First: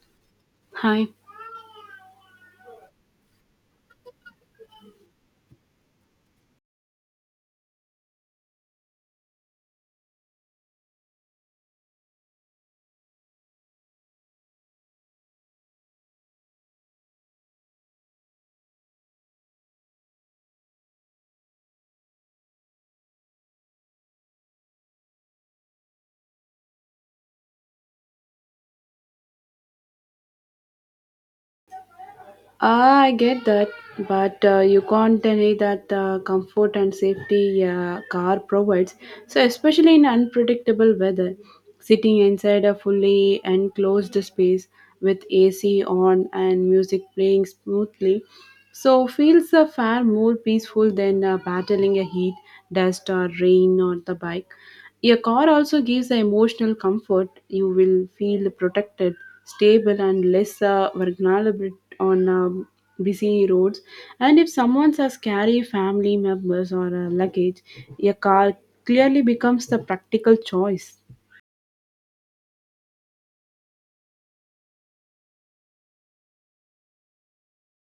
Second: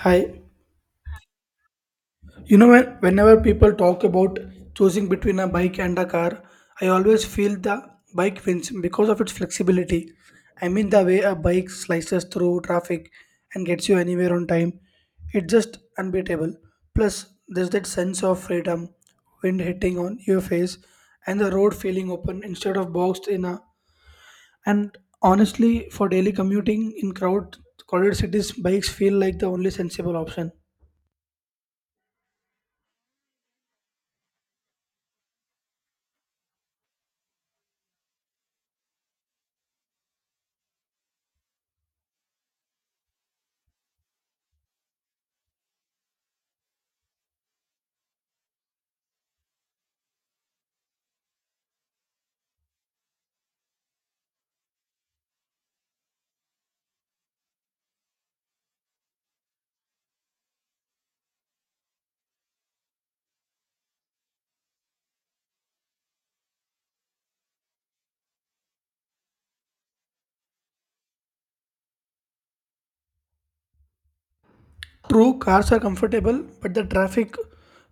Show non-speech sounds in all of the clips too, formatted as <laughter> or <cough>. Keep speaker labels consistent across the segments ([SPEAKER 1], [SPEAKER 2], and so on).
[SPEAKER 1] Hi.
[SPEAKER 2] Hi.
[SPEAKER 1] When, whenever people talk about choosing between a bike and a car, I always feel the bike wins because of its flexibility. I mean, the way a bike slices through traffic and gets you anywhere on time, it's just unbeatable. Plus, there's that sense of freedom, wind hitting on your face, and the road feeling open instead of boxed in a. And honestly, for daily commuting in crowded cities, bikes feel like the only sensible option.
[SPEAKER 2] Ah, I get that, but you can't deny that the comfort and safety a car provides. So, especially in unpredictable weather, sitting inside a fully enclosed space with AC on and music playing smoothly, so feels a far more peaceful than battling a heat, dust or rain or the bike. A car also gives the emotional comfort. You will feel protected, stable, and less vulnerable on busy roads. And if someone has carry family members or luggage, a car clearly becomes the practical choice.
[SPEAKER 1] True, cars are comfortable, but the traffic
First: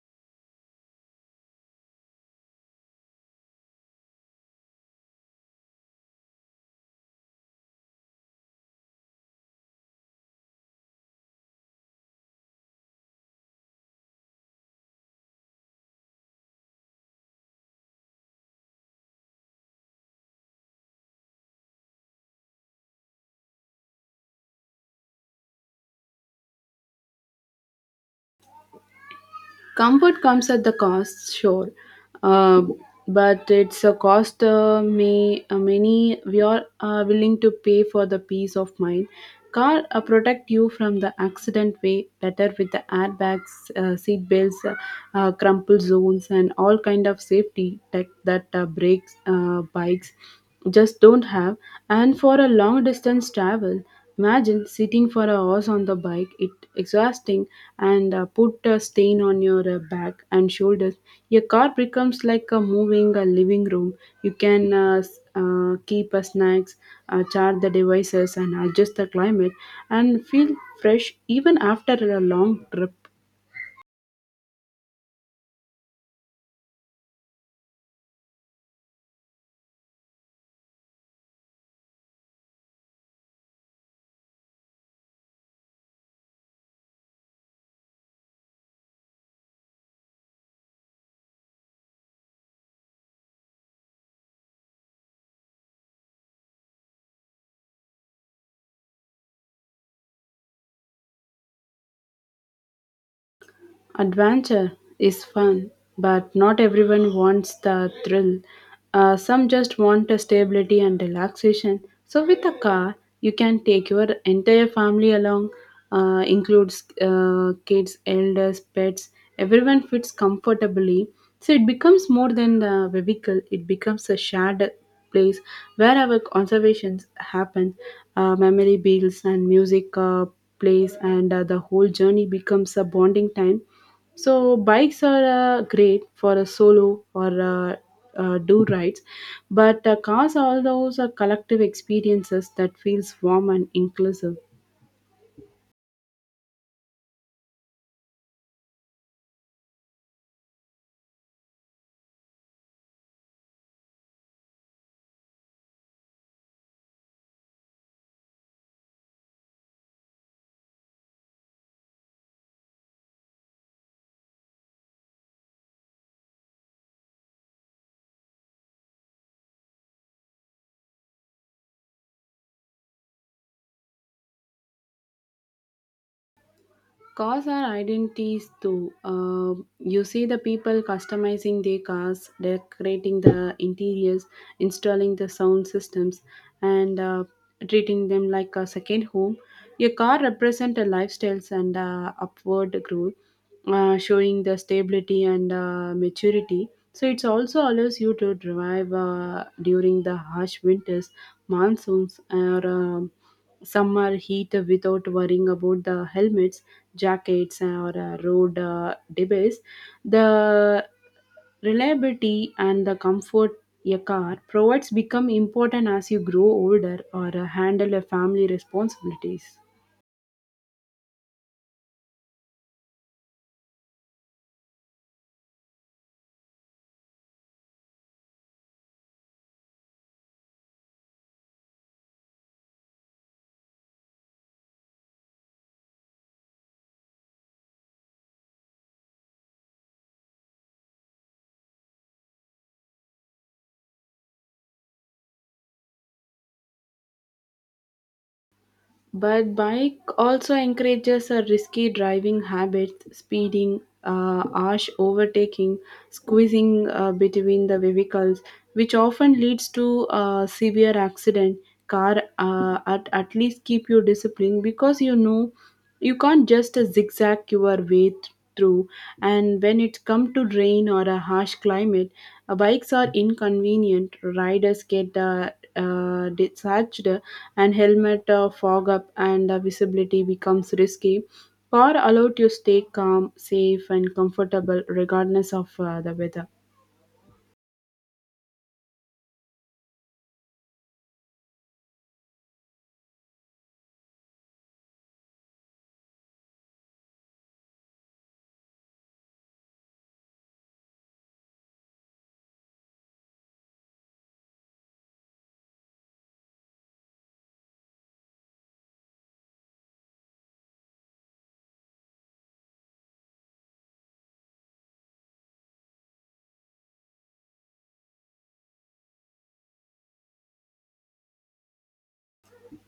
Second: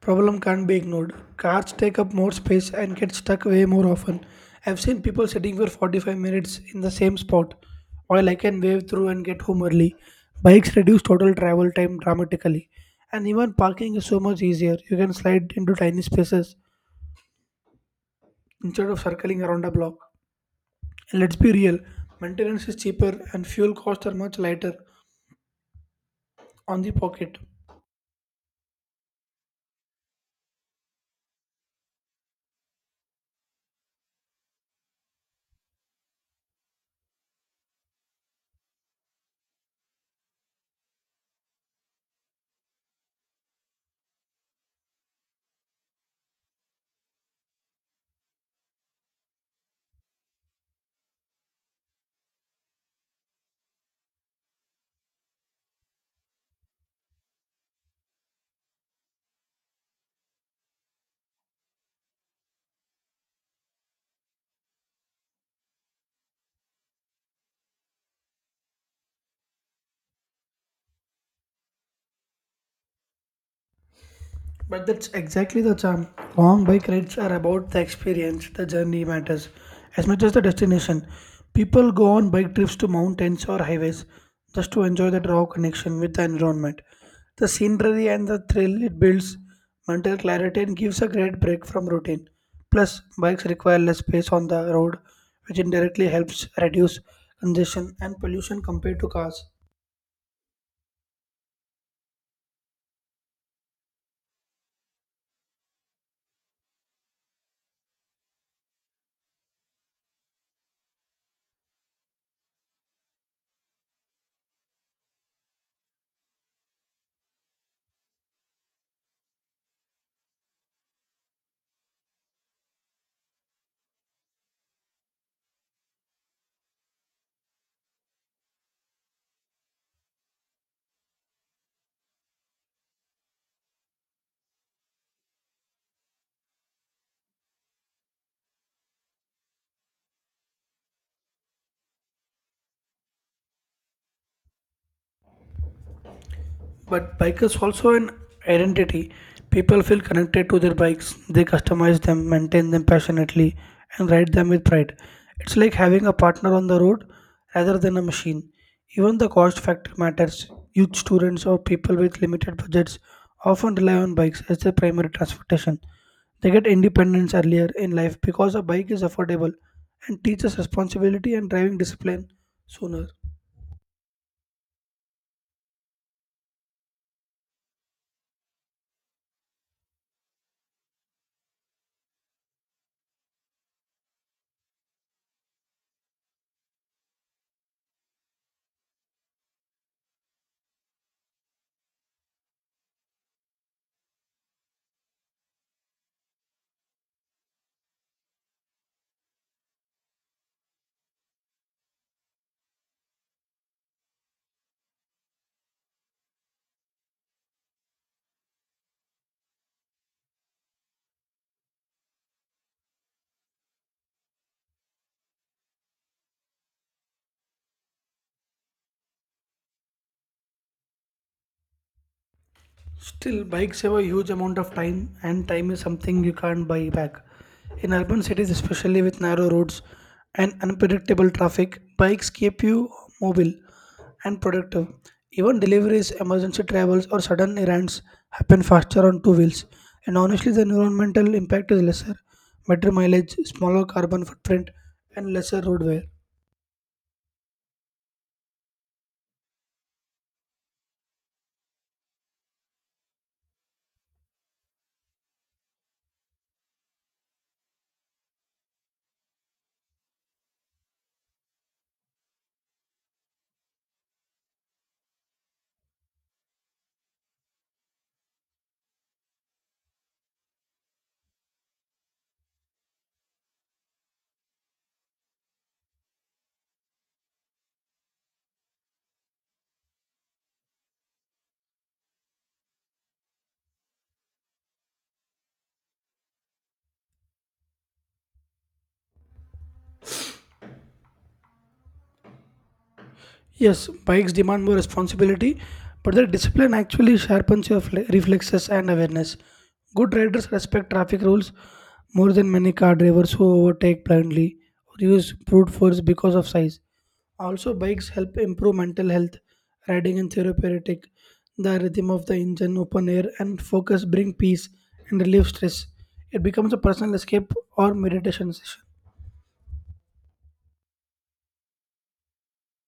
[SPEAKER 1] problem can't be ignored. Cars take up more space and get stuck way more often. I've seen people sitting for 45 minutes in the same spot, while I can wave through and get home early. Bikes reduce total travel time dramatically, and even parking is so much easier. You can slide into tiny spaces instead of circling around a block. And let's be real, maintenance is cheaper and fuel costs are much lighter on the pocket.
[SPEAKER 2] Comfort comes at the cost, sure, uh, but it's a cost may many we are willing to pay for the peace of mind. Car protect you from the accident way better with the airbags, seat belts, crumple zones, and all kind of safety tech that brakes bikes just don't have. And for a long distance travel. Imagine sitting for hours on the bike, it exhausting and put a stain on your back and shoulders. Your car becomes like a moving living room. You can keep snacks, charge the devices, and adjust the climate and feel fresh even after a long trip.
[SPEAKER 1] But that's exactly the charm. Long bike rides are about the experience, the journey matters as much as the destination. People go on bike trips to mountains or highways just to enjoy that raw connection with the environment. The scenery and the thrill it builds mental clarity and gives a great break from routine. Plus, bikes require less space on the road, which indirectly helps reduce congestion and pollution compared to cars.
[SPEAKER 2] Adventure is fun, but not everyone wants the thrill. Some just want the stability and relaxation. So, with a car, you can take your entire family along, includes kids, elders, pets. Everyone fits comfortably. So, it becomes more than a vehicle, it becomes a shared place wherever conservations happen, memory builds and music plays and the whole journey becomes a bonding time. So bikes are great for a solo or do rides, but cars are all those collective experiences that feels warm and inclusive.
[SPEAKER 1] But bike is also an identity. People feel connected to their bikes. They customize them, maintain them passionately, and ride them with pride. It's like having a partner on the road rather than a machine. Even the cost factor matters. Youth students or people with limited budgets often rely on bikes as their primary transportation. They get independence earlier in life because a bike is affordable and teaches responsibility and driving discipline sooner.
[SPEAKER 2] Cars are identities too. You see the people customizing their cars, decorating the interiors, installing the sound systems, and treating them like a second home. Your car represents a lifestyles and upward growth, showing the stability and maturity. So it also allows you to drive during the harsh winters, monsoons, or some are heat without worrying about the helmets, jackets, or road debris. The reliability and the comfort a car provides become important as you grow older or handle a family responsibilities.
[SPEAKER 1] Still, bikes have a huge amount of time, and time is something you can't buy back. In urban cities, especially with narrow roads and unpredictable traffic, bikes keep you mobile and productive. Even deliveries, emergency travels, or sudden errands happen faster on two wheels. And honestly, the environmental impact is lesser, better mileage, smaller carbon footprint, and lesser road wear.
[SPEAKER 2] But bike also encourages a risky driving habits, speeding, harsh overtaking, squeezing between the vehicles, which often leads to a severe accident. Car at least keep you disciplined because you know you can't just zigzag your way through. And when it comes to rain or a harsh climate, bikes are inconvenient. Riders get discharged, and helmet fog up, and visibility becomes risky. Car allowed you stay calm, safe, and comfortable regardless of the weather.
[SPEAKER 1] Yes, bikes demand more responsibility, but their discipline actually sharpens your reflexes and awareness. Good riders respect traffic rules more than many car drivers who overtake blindly or use brute force because of size. Also, bikes help improve mental health. Riding in therapeutic, the rhythm of the engine, open air, and focus bring peace and relieve stress. It becomes a personal escape or meditation session.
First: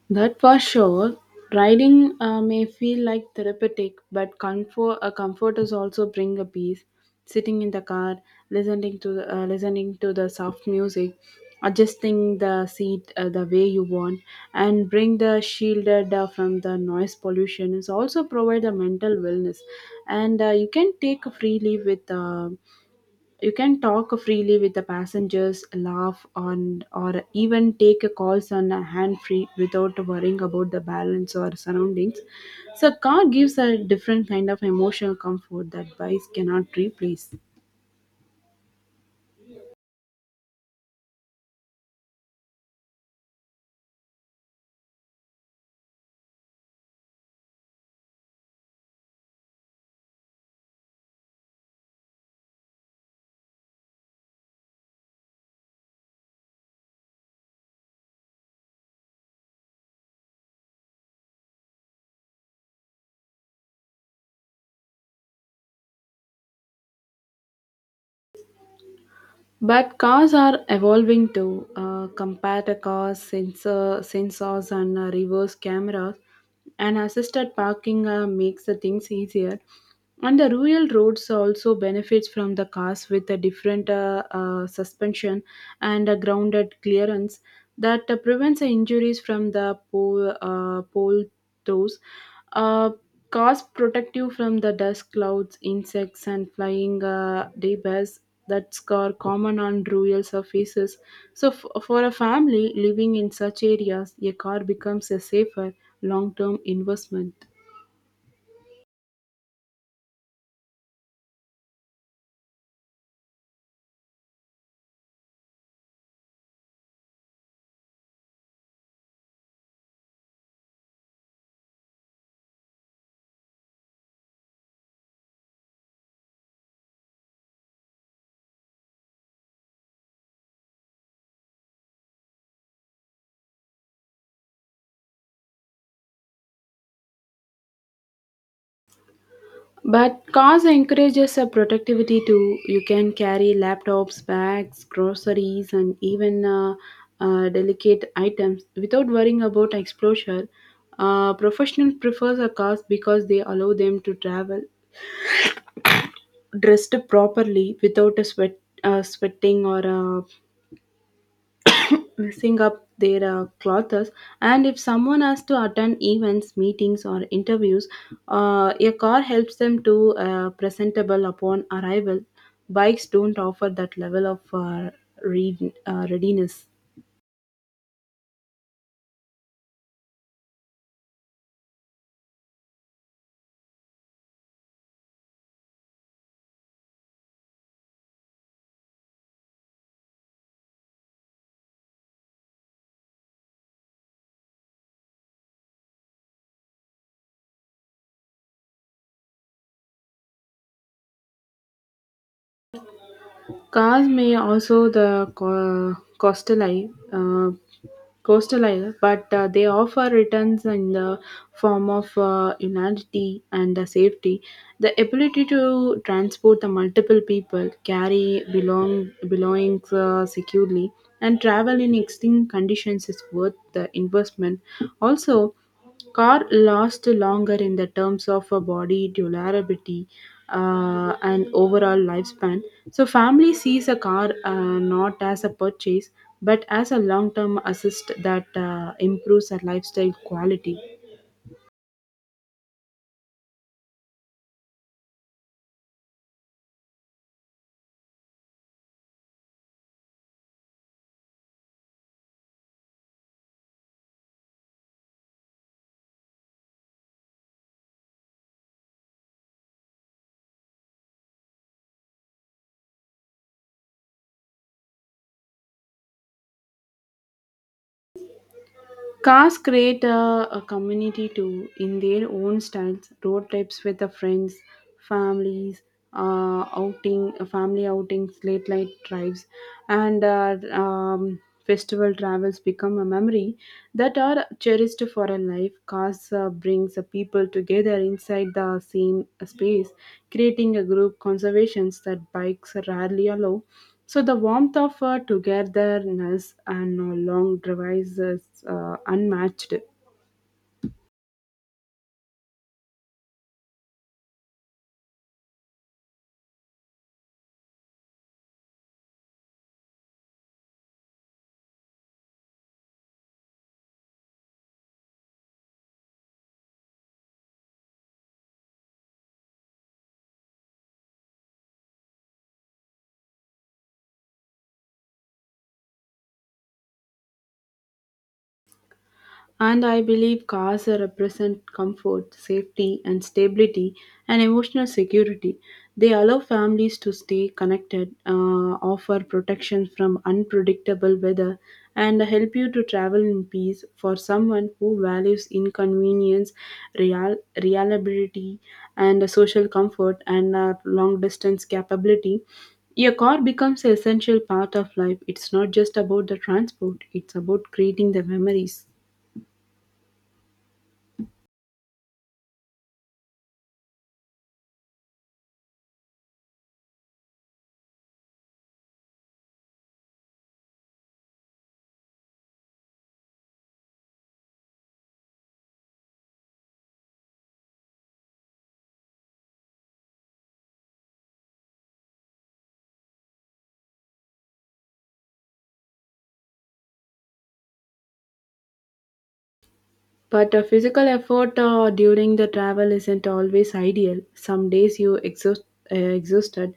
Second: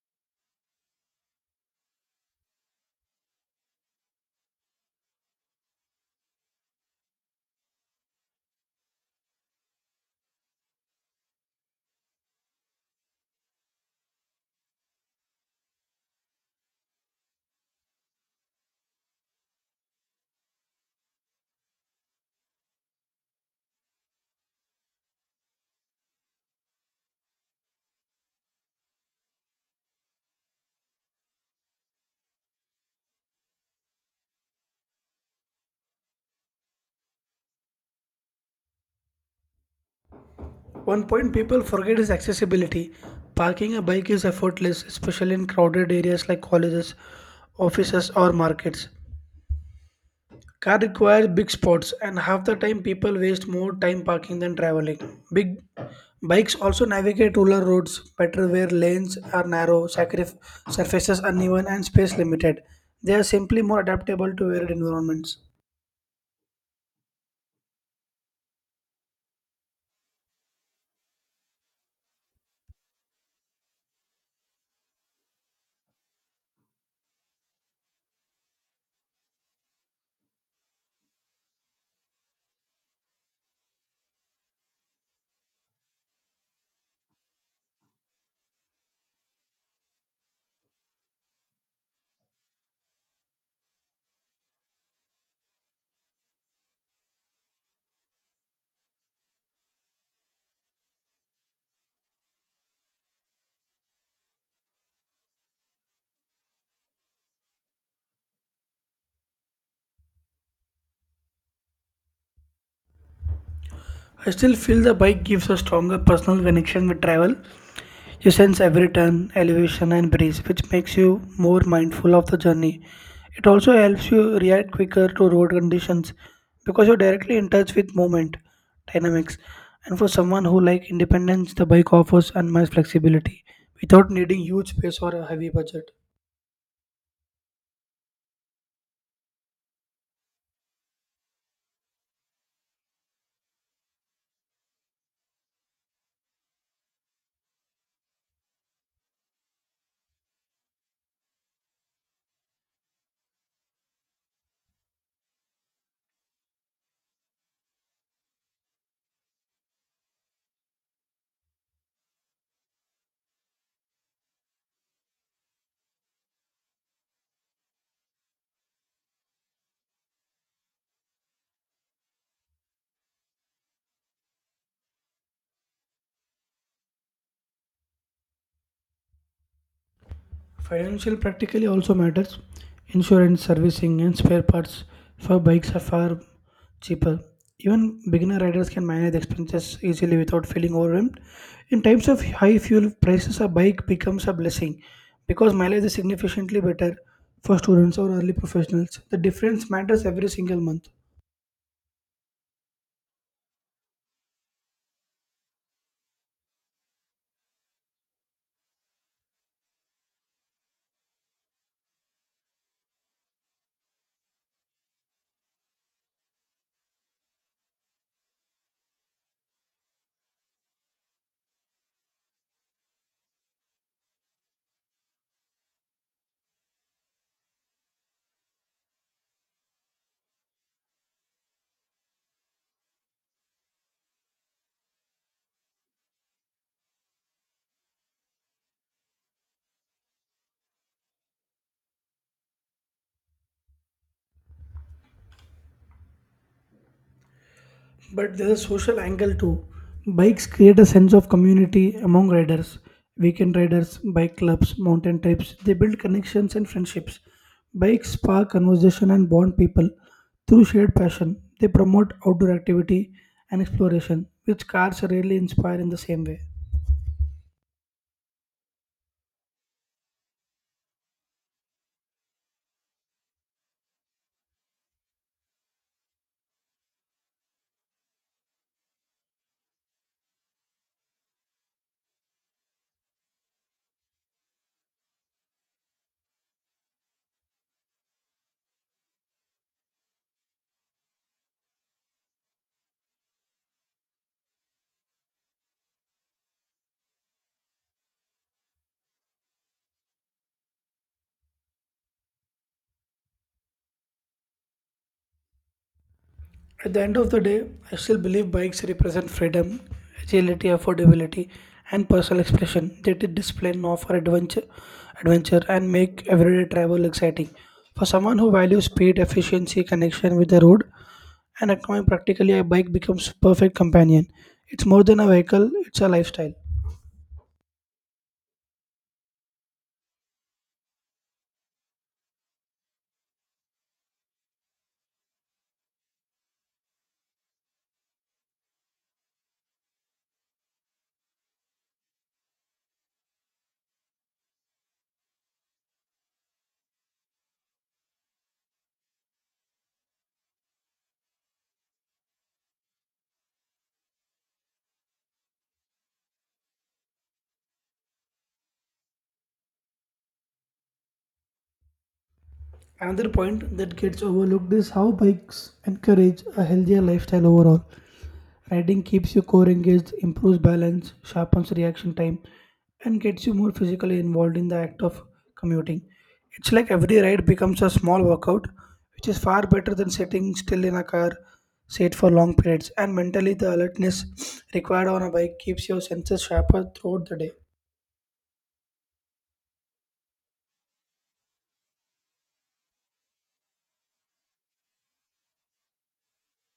[SPEAKER 2] That for sure. Riding may feel like therapeutic, but comfort is also bring a peace. Sitting in the car, listening listening to the soft music, adjusting the seat the way you want, and bring the shielded from the noise pollution is also provide a mental wellness, and you can take freely with. You can talk freely with the passengers, laugh on, or even take a calls on a hand free without worrying about the balance or surroundings. So, car gives a different kind of emotional comfort that bikes cannot replace.
[SPEAKER 1] One point people forget is accessibility. Parking a bike is effortless, especially in crowded areas like colleges, offices, or markets. Car requires big spots, and half the time people waste more time parking than traveling. Big bikes also navigate rural roads better where lanes are narrow, surfaces uneven, and space limited. They are simply more adaptable to varied environments.
[SPEAKER 2] But cars are evolving too. Compactor cars, sensors, and reverse cameras, and assisted parking makes the things easier. And the rural roads also benefits from the cars with a different suspension and a grounded clearance that prevents the injuries from the pole. Those, uh, cause protect you from the dust clouds, insects, and flying debris that are common on rural surfaces. So for a family living in such areas, a car becomes a safer long-term investment.
[SPEAKER 1] I still feel the bike gives a stronger personal connection with travel. You sense every turn, elevation, and breeze, which makes you more mindful of the journey. It also helps you react quicker to road conditions because you're directly in touch with movement dynamics. And for someone who likes independence, the bike offers unmatched flexibility without needing huge space or a heavy budget.
[SPEAKER 2] But cause encourages a productivity too. You can carry laptops, bags, groceries, and even delicate items without worrying about exposure. Professionals prefers a cause because they allow them to travel dressed properly without a sweating or messing up their clothes. And if someone has to attend events, meetings, or interviews, a car helps them to presentable upon arrival. Bikes don't offer that level of readiness.
[SPEAKER 1] Financial practically also matters. Insurance, servicing, and spare parts for bikes are far cheaper. Even beginner riders can manage expenses easily without feeling overwhelmed. In times of high fuel prices, a bike becomes a blessing because mileage is significantly better for students or early professionals. The difference matters every single month.
[SPEAKER 2] Cars may also the coastal eye, but they offer returns in the form of unity and safety. The ability to transport the multiple people, carry belongings securely, and travel in extreme conditions is worth the investment. Also. Car lasts longer in the terms of a body durability and overall lifespan. So, family sees a car not as a purchase but as a long term assist that improves their lifestyle quality.
[SPEAKER 1] But there's a social angle too. Bikes create a sense of community among riders. Weekend riders, bike clubs, mountain trips, they build connections and friendships. Bikes spark conversation and bond people through shared passion. They promote outdoor activity and exploration, which cars rarely inspire in the same way.
[SPEAKER 2] Cars create a community too in their own styles. Road trips with the friends, families, family outings, late night drives, and festival travels become a memory that are cherished for a life. Cars brings the people together inside the same space, creating a group conservations that bikes rarely allow. So the warmth of our togetherness and our long drives is unmatched.
[SPEAKER 1] At the end of the day, I still believe bikes represent freedom, agility, affordability, and personal expression. They did display and offer adventure, and make everyday travel exciting. For someone who values speed, efficiency, connection with the road, and economy, practically a bike becomes perfect companion. It's more than a vehicle; it's a lifestyle.
[SPEAKER 2] And I believe cars represent comfort, safety, and stability and emotional security. They allow families to stay connected, offer protection from unpredictable weather, and help you to travel in peace. For someone who values inconvenience, real- reliability, and social comfort, and long distance capability, a car becomes an essential part of life. It's not just about the transport, it's about creating the memories.
[SPEAKER 1] Another point that gets overlooked is how bikes encourage a healthier lifestyle overall. Riding keeps your core engaged, improves balance, sharpens reaction time, and gets you more physically involved in the act of commuting. It's like every ride becomes a small workout, which is far better than sitting still in a car, sit for long periods. And mentally, the alertness <sniffs> required on a bike keeps your senses sharper throughout the day.
[SPEAKER 2] But a physical effort during the travel isn't always ideal. Some days you exhausted,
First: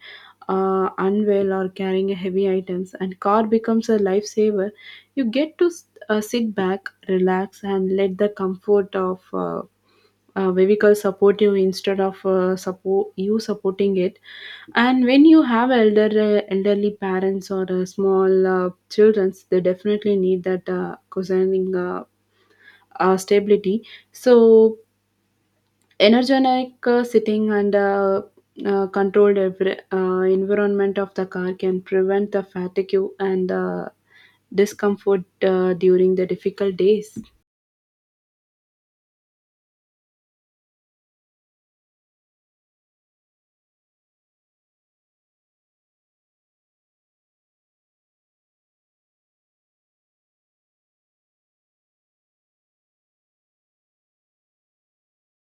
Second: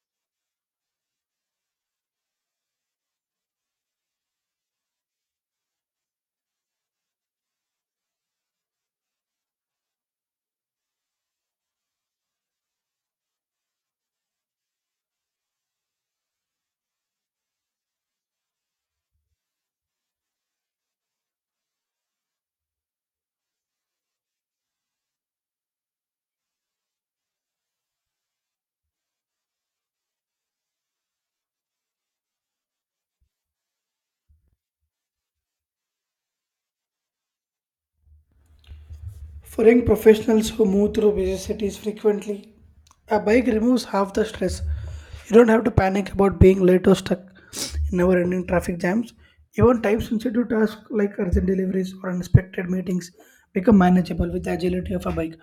[SPEAKER 2] unwell, or carrying heavy items, and car becomes a lifesaver. You get to sit back, relax, and let the comfort of vehicle support you instead of supporting it. And when you have elderly parents or small children, they definitely need that cozying stability. So energetic sitting and controlled environment of the car can prevent the fatigue and discomfort during the difficult days.
[SPEAKER 1] For young professionals who move through busy cities frequently, a bike removes half the stress. You don't have to panic about being late or stuck in never ending traffic jams. Even time sensitive tasks like urgent deliveries or unexpected meetings become manageable with the agility of a bike.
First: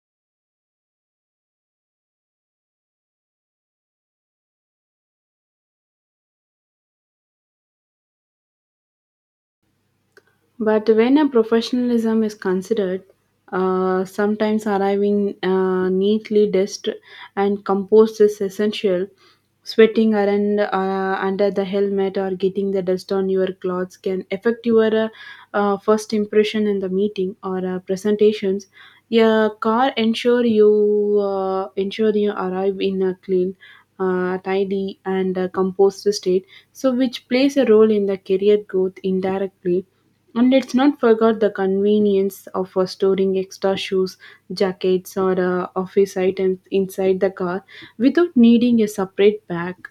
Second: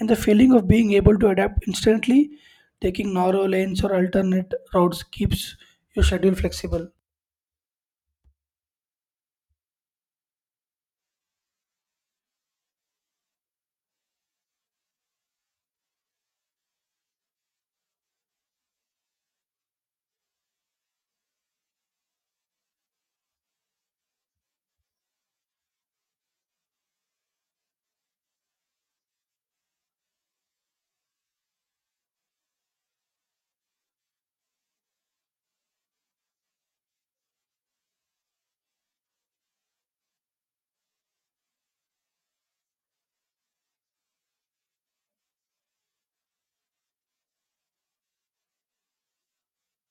[SPEAKER 1] And the feeling of being able to adapt instantly, taking narrow lanes or alternate routes, keeps your schedule flexible.
[SPEAKER 2] But when a professionalism is considered, sometimes arriving neatly dressed and composed is essential. Sweating around under the helmet or getting the dust on your clothes can affect your first impression in the meeting or presentations. Your car ensure you arrive in a clean, tidy, and composed state. So, which plays a role in the career growth indirectly. And let's not forget the convenience of storing extra shoes, jackets, or office items inside the car without needing a separate bag.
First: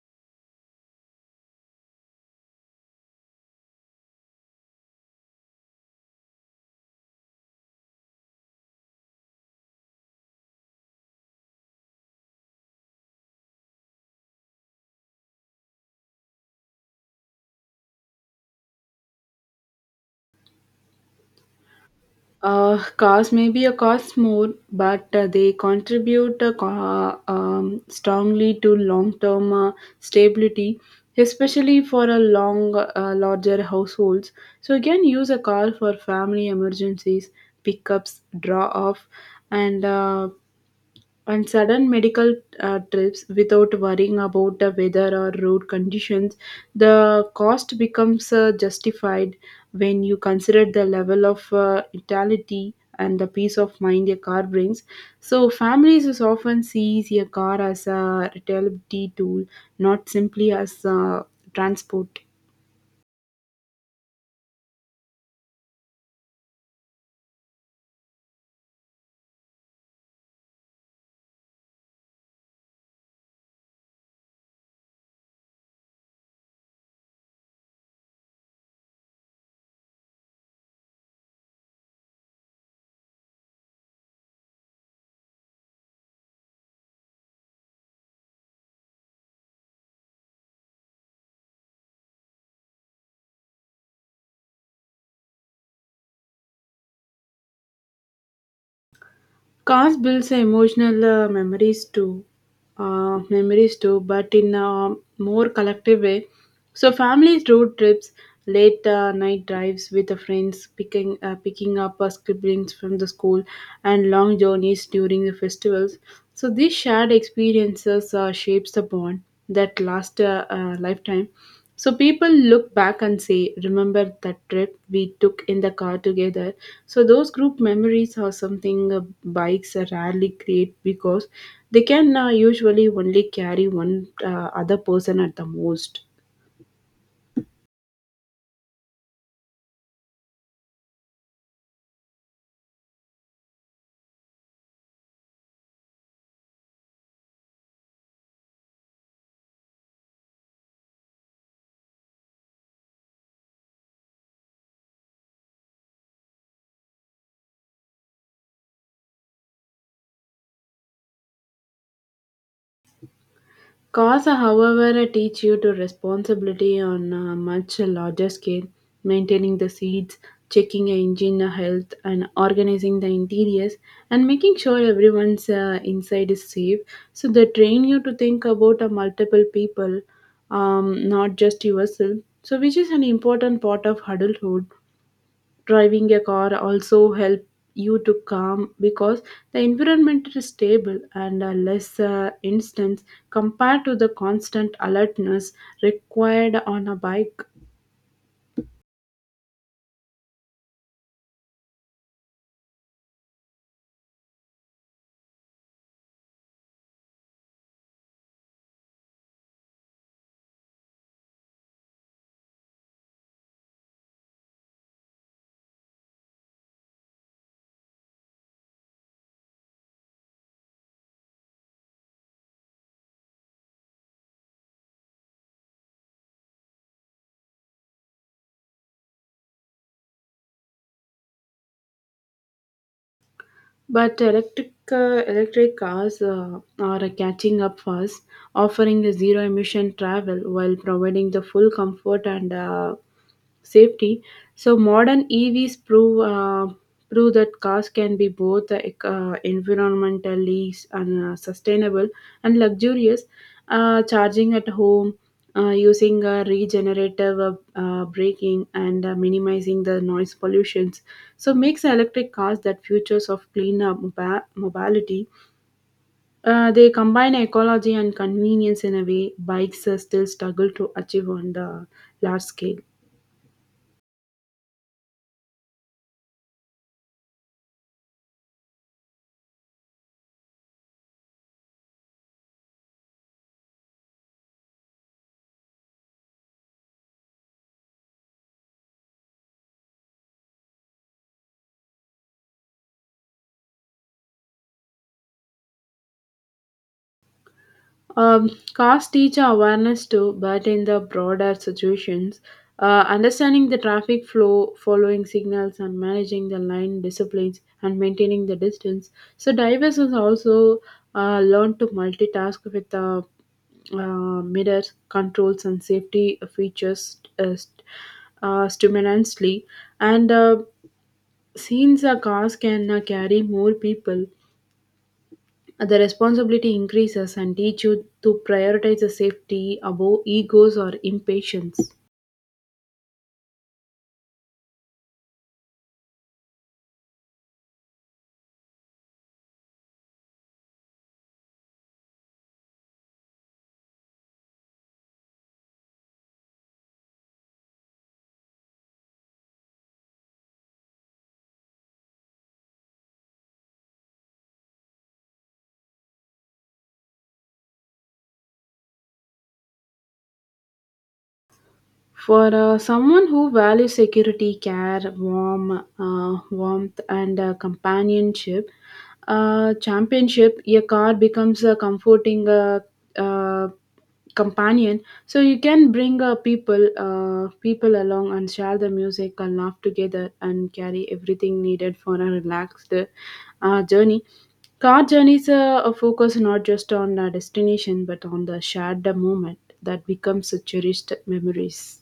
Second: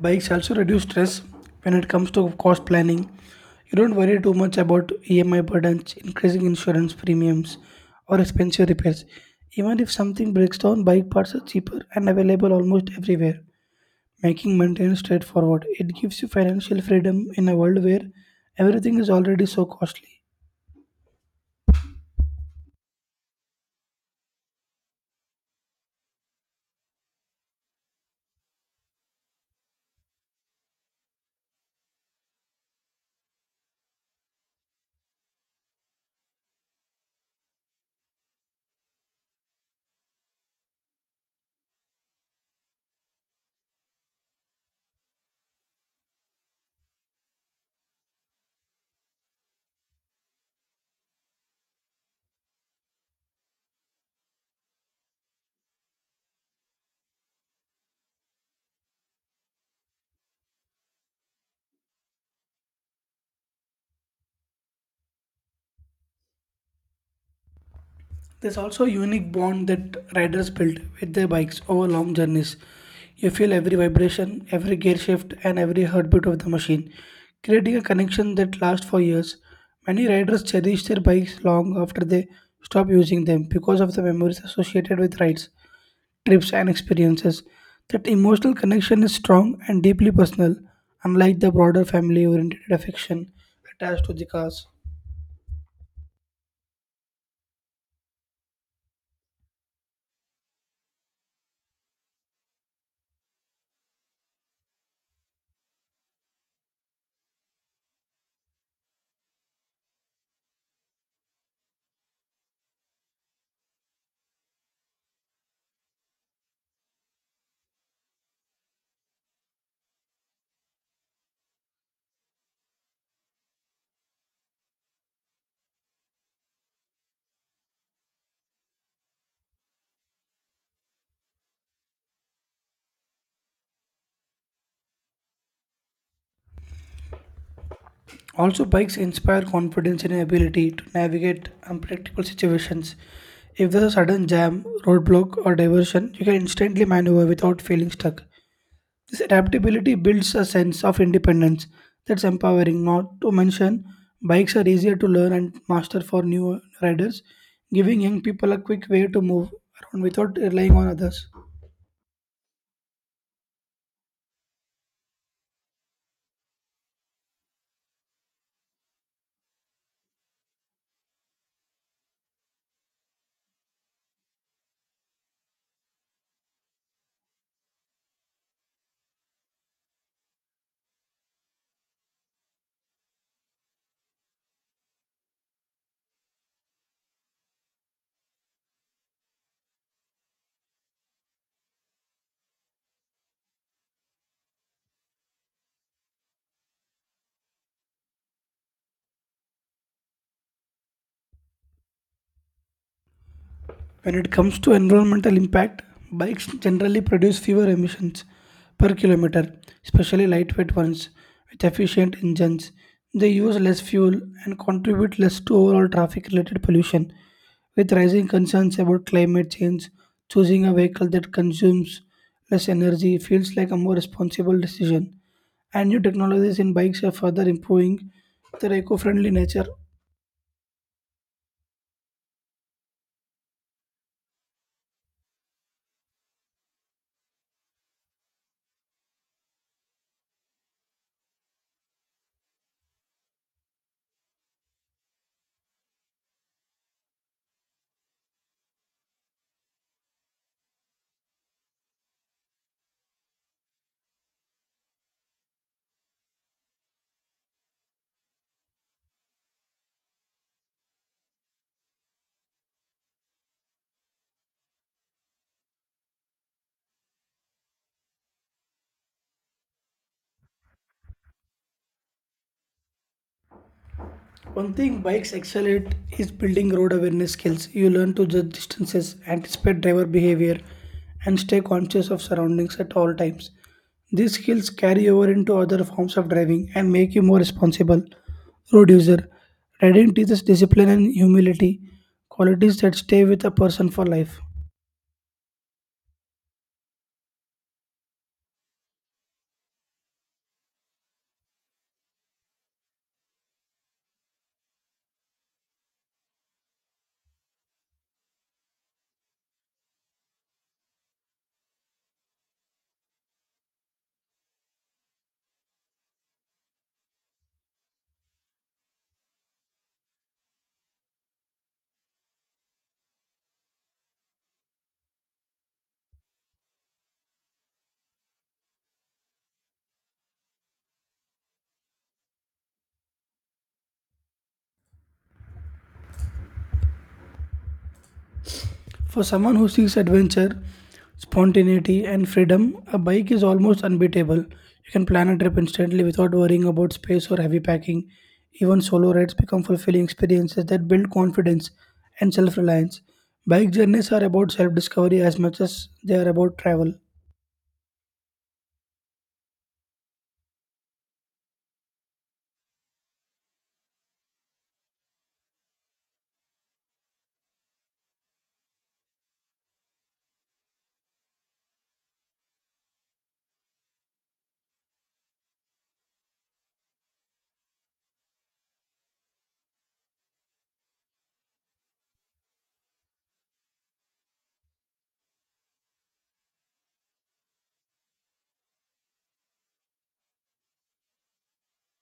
[SPEAKER 1] Bikes also reduce stress when it comes to cost planning. You don't worry too much about EMI burdens, increasing insurance premiums, or expensive repairs. Even if something breaks down, bike parts are cheaper and available almost everywhere, making maintenance straightforward. It gives you financial freedom in a world where everything is already so costly.
[SPEAKER 2] Cars may be a cost more, but they contribute strongly to long-term stability, especially for a larger households. So you can use a car for family emergencies, pickups, draw-off, and uh, and sudden medical trips without worrying about the weather or road conditions. The cost becomes justified when you consider the level of utility and the peace of mind a car brings. So, families is often sees a car as a reliability tool, not simply as transport.
[SPEAKER 1] There's also a unique bond that riders build with their bikes over long journeys. You feel every vibration, every gear shift, and every heartbeat of the machine, creating a connection that lasts for years. Many riders cherish their bikes long after they stop using them because of the memories associated with rides, trips, and experiences. That emotional connection is strong and deeply personal, unlike the broader family oriented affection attached to the cars.
[SPEAKER 2] Cars builds emotional memories too, but in a more collective way. So families road trips, late night drives with the friends, picking up siblings from the school, and long journeys during the festivals. So these shared experiences shapes the bond that last a lifetime. So people look back and say, "Remember that trip we took in the car together?" So those group memories are something bikes rarely create because they can usually only carry one other person at the most.
[SPEAKER 1] Also, bikes inspire confidence in your ability to navigate unpredictable situations. If there's a sudden jam, roadblock, or diversion, you can instantly maneuver without feeling stuck. This adaptability builds a sense of independence that's empowering. Not to mention, bikes are easier to learn and master for new riders, giving young people a quick way to move around without relying on others.
[SPEAKER 2] Cars, however, teach you to responsibility on a much larger scale, maintaining the seats, checking your engine health, and organizing the interiors, and making sure everyone's inside is safe. So they train you to think about multiple people, not just yourself. So which is an important part of adulthood. Driving a car also help you to calm because the environment is stable and less instance compared to the constant alertness required on a bike.
[SPEAKER 1] When it comes to environmental impact, bikes generally produce fewer emissions per kilometer, especially lightweight ones with efficient engines. They use less fuel and contribute less to overall traffic related pollution. With rising concerns about climate change, choosing a vehicle that consumes less energy feels like a more responsible decision. And new technologies in bikes are further improving their eco friendly nature.
[SPEAKER 2] But electric cars are catching up fast, offering the zero emission travel while providing the full comfort and safety. So modern EVs prove that cars can be both environmentally and sustainable and luxurious. Charging at home, using regenerative braking, and minimizing the noise pollutions. So makes electric cars that futures of cleaner mobility. They combine ecology and convenience in a way bikes still struggle to achieve on the large scale.
[SPEAKER 1] One thing bikes excel at is building road awareness skills. You learn to judge distances, anticipate driver behavior, and stay conscious of surroundings at all times. These skills carry over into other forms of driving and make you more responsible road user. Riding teaches discipline and humility, qualities that stay with a person for life.
[SPEAKER 2] Cars teach awareness too, but in the broader situations, understanding the traffic flow, following signals, and managing the line disciplines and maintaining the distance. So divers is also learn to multitask with the mirrors, controls, and safety features stimulantly. And since the cars can carry more people, the responsibility increases and teach you to prioritize the safety above egos or impatience.
[SPEAKER 1] For someone who seeks adventure, spontaneity, and freedom, a bike is almost unbeatable. You can plan a trip instantly without worrying about space or heavy packing. Even solo rides become fulfilling experiences that build confidence and self reliance. Bike journeys are about self discovery as much as they are about travel.
[SPEAKER 2] For someone who values security, care, warmth, and companionship, championship, a car becomes a comforting uh, companion. So you can bring people along and share the music and laugh together and carry everything needed for a relaxed journey. Car journeys are focused not just on the destination but on the shared moment that becomes a cherished memories.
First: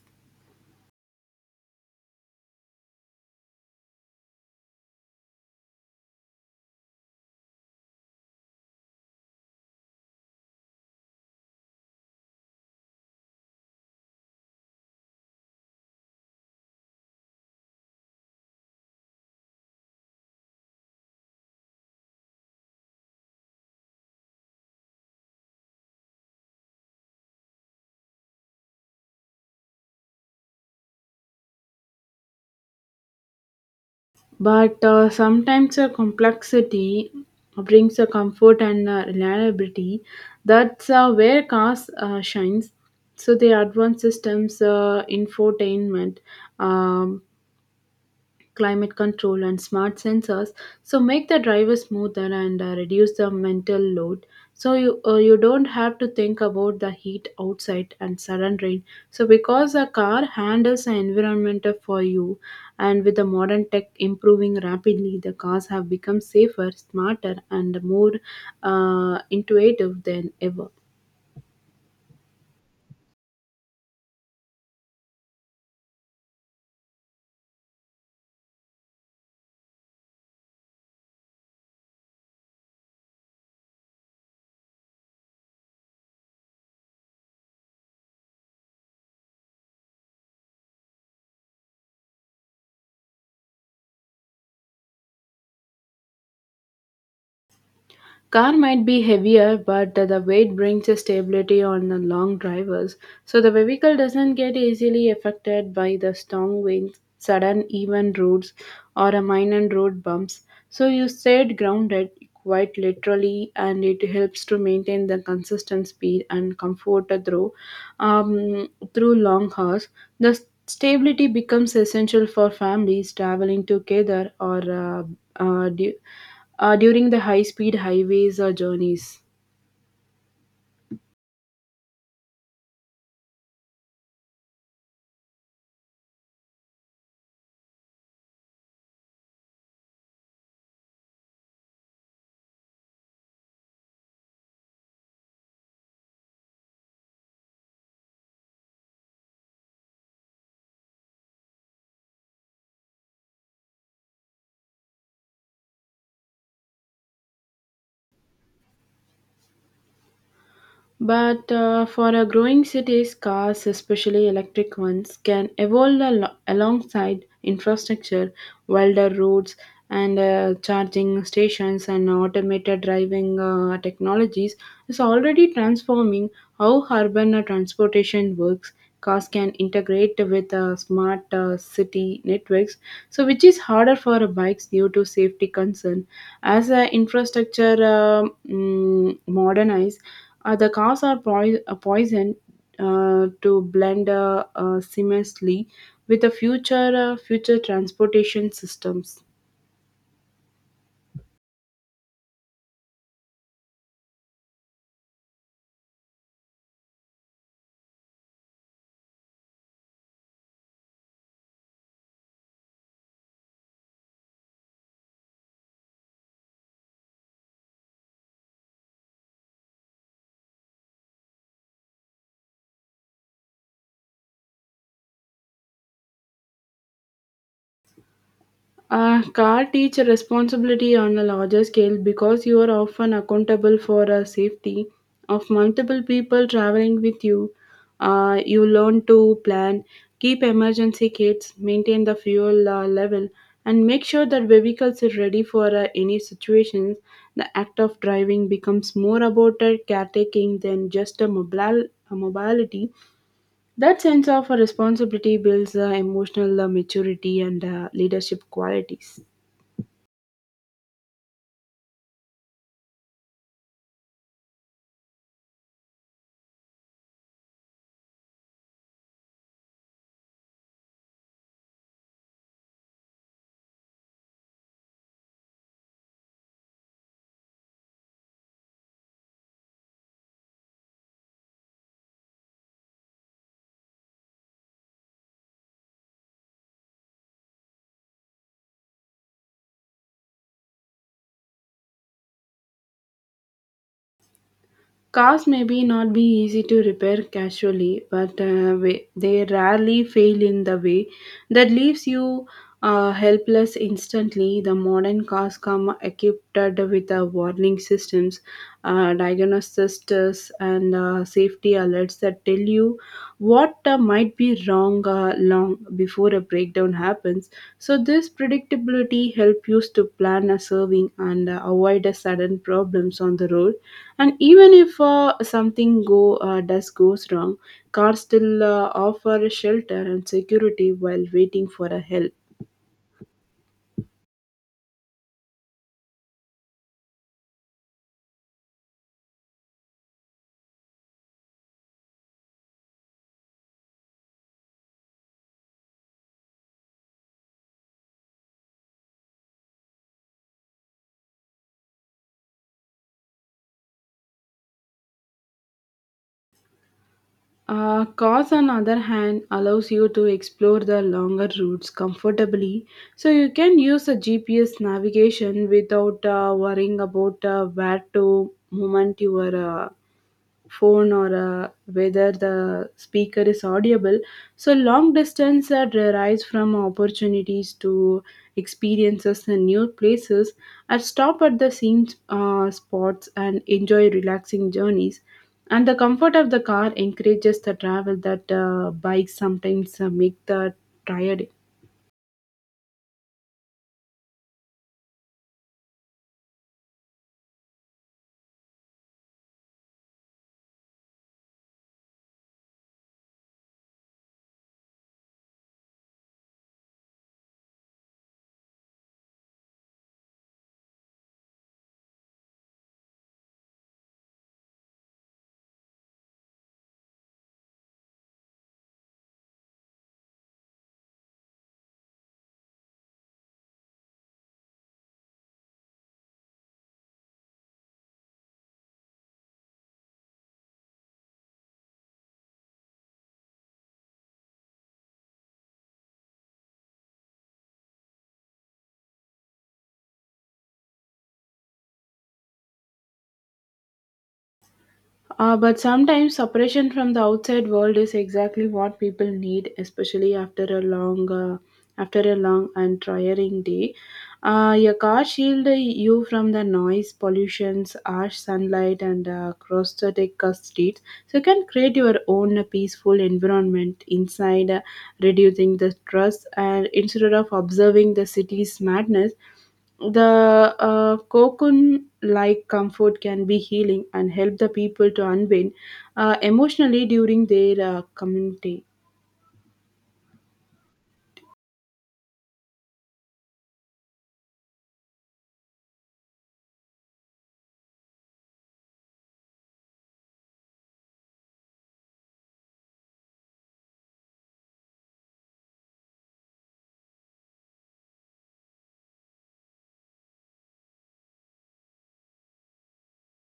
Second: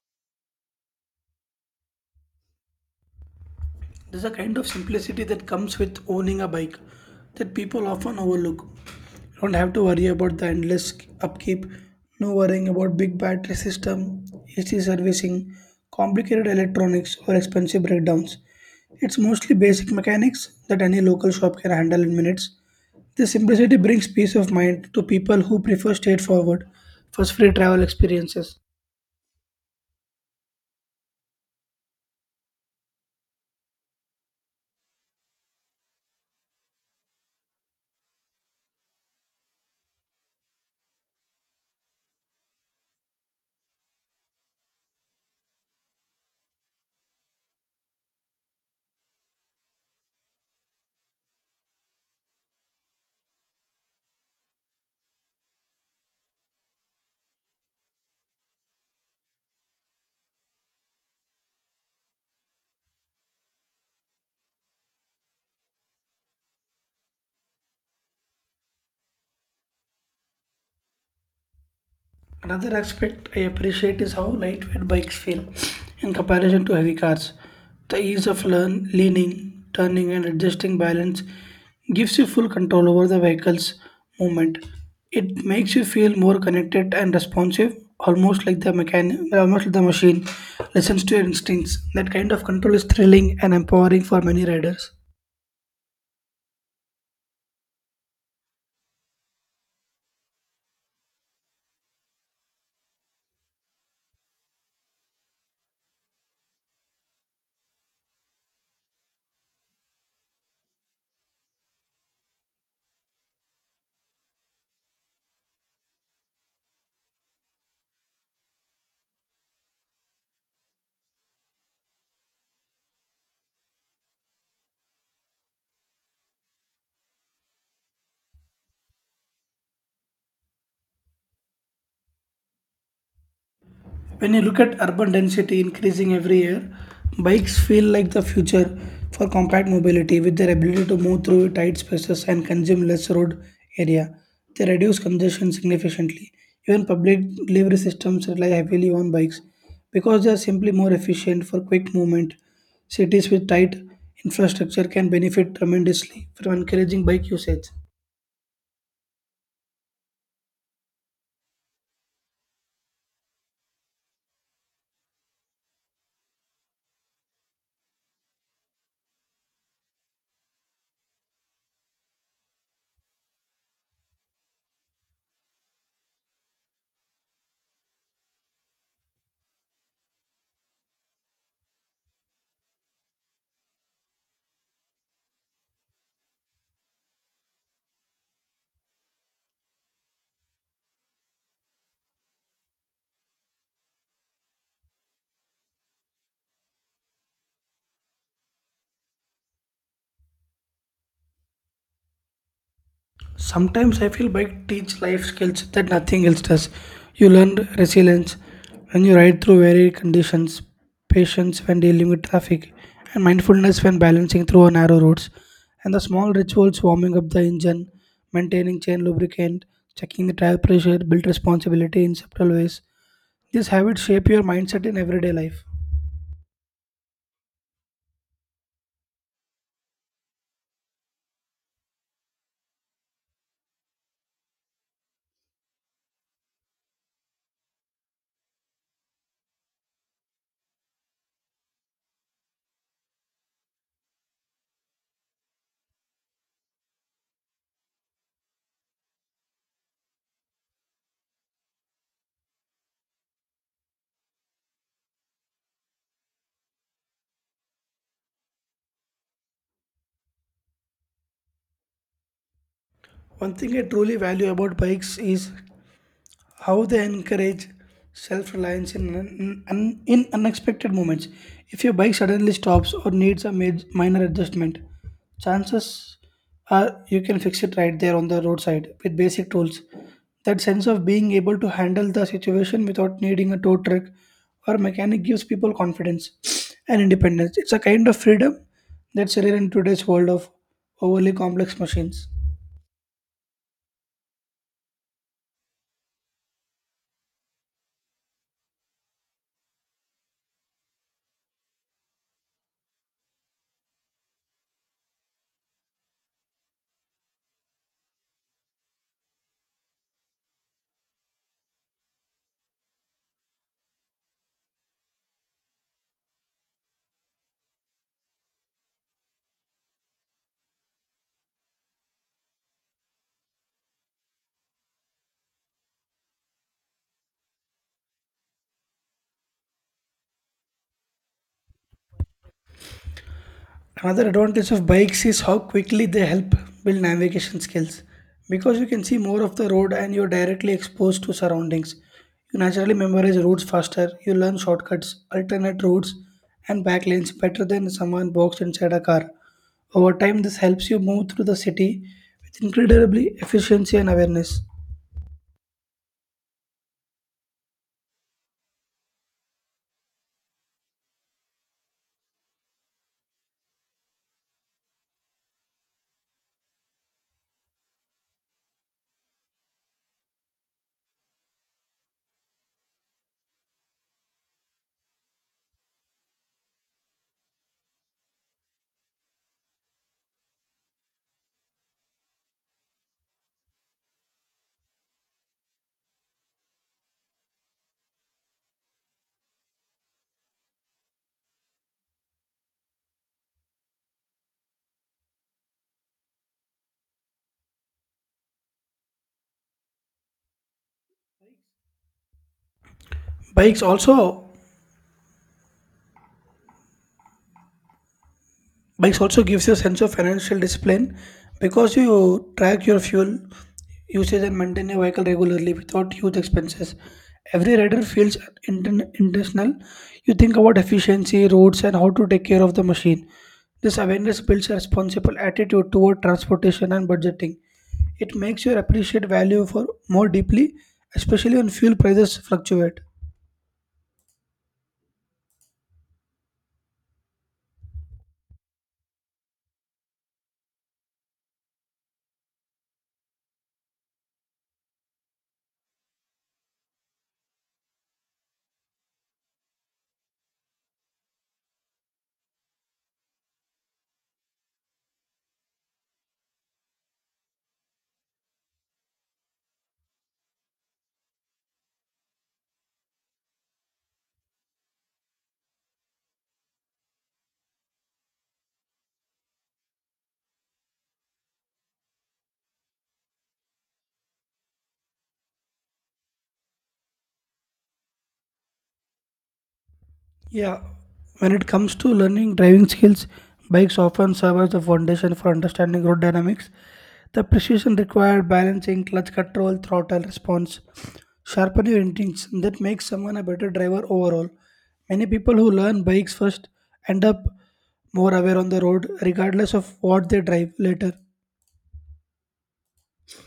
[SPEAKER 1] There's a kind of simplicity that comes with owning a bike that people often overlook. You don't have to worry about the endless upkeep, no worrying about big battery system, AC servicing, complicated electronics, or expensive breakdowns. It's mostly basic mechanics that any local shop can handle in minutes. This simplicity brings peace of mind to people who prefer straightforward, fuss free travel experiences.
[SPEAKER 2] But sometimes a complexity brings a comfort and reliability. That's where cars shines. So the advanced systems, infotainment, um, climate control, and smart sensors. So make the driver smoother and reduce the mental load. So you don't have to think about the heat outside and sudden rain. So because a car handles the environment for you, and with the modern tech improving rapidly, the cars have become safer, smarter, and more intuitive than ever.
[SPEAKER 1] Another aspect I appreciate is how lightweight bikes feel in comparison to heavy cars. The ease of leaning, turning, and adjusting balance gives you full control over the vehicle's movement. It makes you feel more connected and responsive, almost like the machine listens to your instincts. That kind of control is thrilling and empowering for many riders.
[SPEAKER 2] Car might be heavier, but the weight brings a stability on the long drivers, so the vehicle doesn't get easily affected by the strong winds, sudden even roads, or a minor road bumps. So you stayed grounded quite literally, and it helps to maintain the consistent speed and comfort through um, through long hours. The stability becomes essential for families traveling together or uh, du- during the high speed highways journeys.
[SPEAKER 1] When you look at urban density increasing every year, bikes feel like the future for compact mobility with their ability to move through tight spaces and consume less road area. They reduce congestion significantly. Even public delivery systems rely heavily on bikes because they are simply more efficient for quick movement. Cities with tight infrastructure can benefit tremendously from encouraging bike usage.
[SPEAKER 2] But for a growing cities, cars, especially electric ones, can evolve alongside infrastructure, wilder roads, and charging stations and automated driving technologies is already transforming how urban transportation works. Cars can integrate with smart city networks, so which is harder for bikes due to safety concern. As infrastructure modernize the cars are poisoned to blend seamlessly with the future transportation systems.
[SPEAKER 1] Sometimes I feel bike teach life skills that nothing else does. You learn resilience when you ride through varied conditions, patience when dealing with traffic, and mindfulness when balancing through narrow roads. And the small rituals warming up the engine, maintaining chain lubricant, checking the tire pressure build responsibility in subtle ways. These habits shape your mindset in everyday life.
[SPEAKER 2] Car teach responsibility on a larger scale because you are often accountable for the safety of multiple people traveling with you. You learn to plan, keep emergency kits, maintain the fuel level, and make sure that vehicles are ready for any situations. The act of driving becomes more about a caretaking than just a mobility. That sense of responsibility builds emotional maturity and leadership qualities.
[SPEAKER 1] One thing I truly value about bikes is how they encourage self-reliance in unexpected moments. If your bike suddenly stops or needs a minor adjustment, chances are you can fix it right there on the roadside with basic tools. That sense of being able to handle the situation without needing a tow truck or mechanic gives people confidence and independence. It's a kind of freedom that's rare in today's world of overly complex machines.
[SPEAKER 2] Cars may be not be easy to repair casually, but they rarely fail in the way that leaves you helpless instantly. The modern cars come equipped with warning systems, diagnostics, and safety alerts that tell you what might be wrong long before a breakdown happens. So this predictability helps you to plan a serving and avoid a sudden problems on the road. And even if something go does goes wrong, cars still offer shelter and security while waiting for a help.
[SPEAKER 1] Another advantage of bikes is how quickly they help build navigation skills. Because you can see more of the road and you're directly exposed to surroundings. You naturally memorize routes faster, you learn shortcuts, alternate routes, and back lanes better than someone boxed inside a car. Over time, this helps you move through the city with incredibly efficiency and awareness.
[SPEAKER 2] Cars, on the other hand, allows you to explore the longer routes comfortably, so you can use a GPS navigation without worrying about where to moment your phone or whether the speaker is audible. So, long distance that arise from opportunities to experiences in new places. I stop at the same spots and enjoy relaxing journeys. And the comfort of the car encourages the travel that bikes sometimes make the tired.
[SPEAKER 1] Bikes also Bikes also gives you a sense of financial discipline because you track your fuel usage and maintain your vehicle regularly without huge expenses. Every rider feels intentional. You think about efficiency, roads, and how to take care of the machine. This awareness builds a responsible attitude toward transportation and budgeting. It makes you appreciate value for more deeply, especially when fuel prices fluctuate.
[SPEAKER 2] But sometimes separation from the outside world is exactly what people need, especially after a after a long and tiring day. Your car shield you from the noise, pollutions, harsh sunlight, and cross-static streets, so you can create your own peaceful environment inside, reducing the stress. And instead of observing the city's madness, the cocoon like comfort can be healing and help the people to unwind emotionally during their community.
[SPEAKER 1] Yeah, when it comes to learning driving skills, bikes often serve as the foundation for understanding road dynamics. The precision required balancing clutch control, throttle response, sharpen your instincts and that makes someone a better driver overall. Many people who learn bikes first end up more aware on the road, regardless of what they drive later.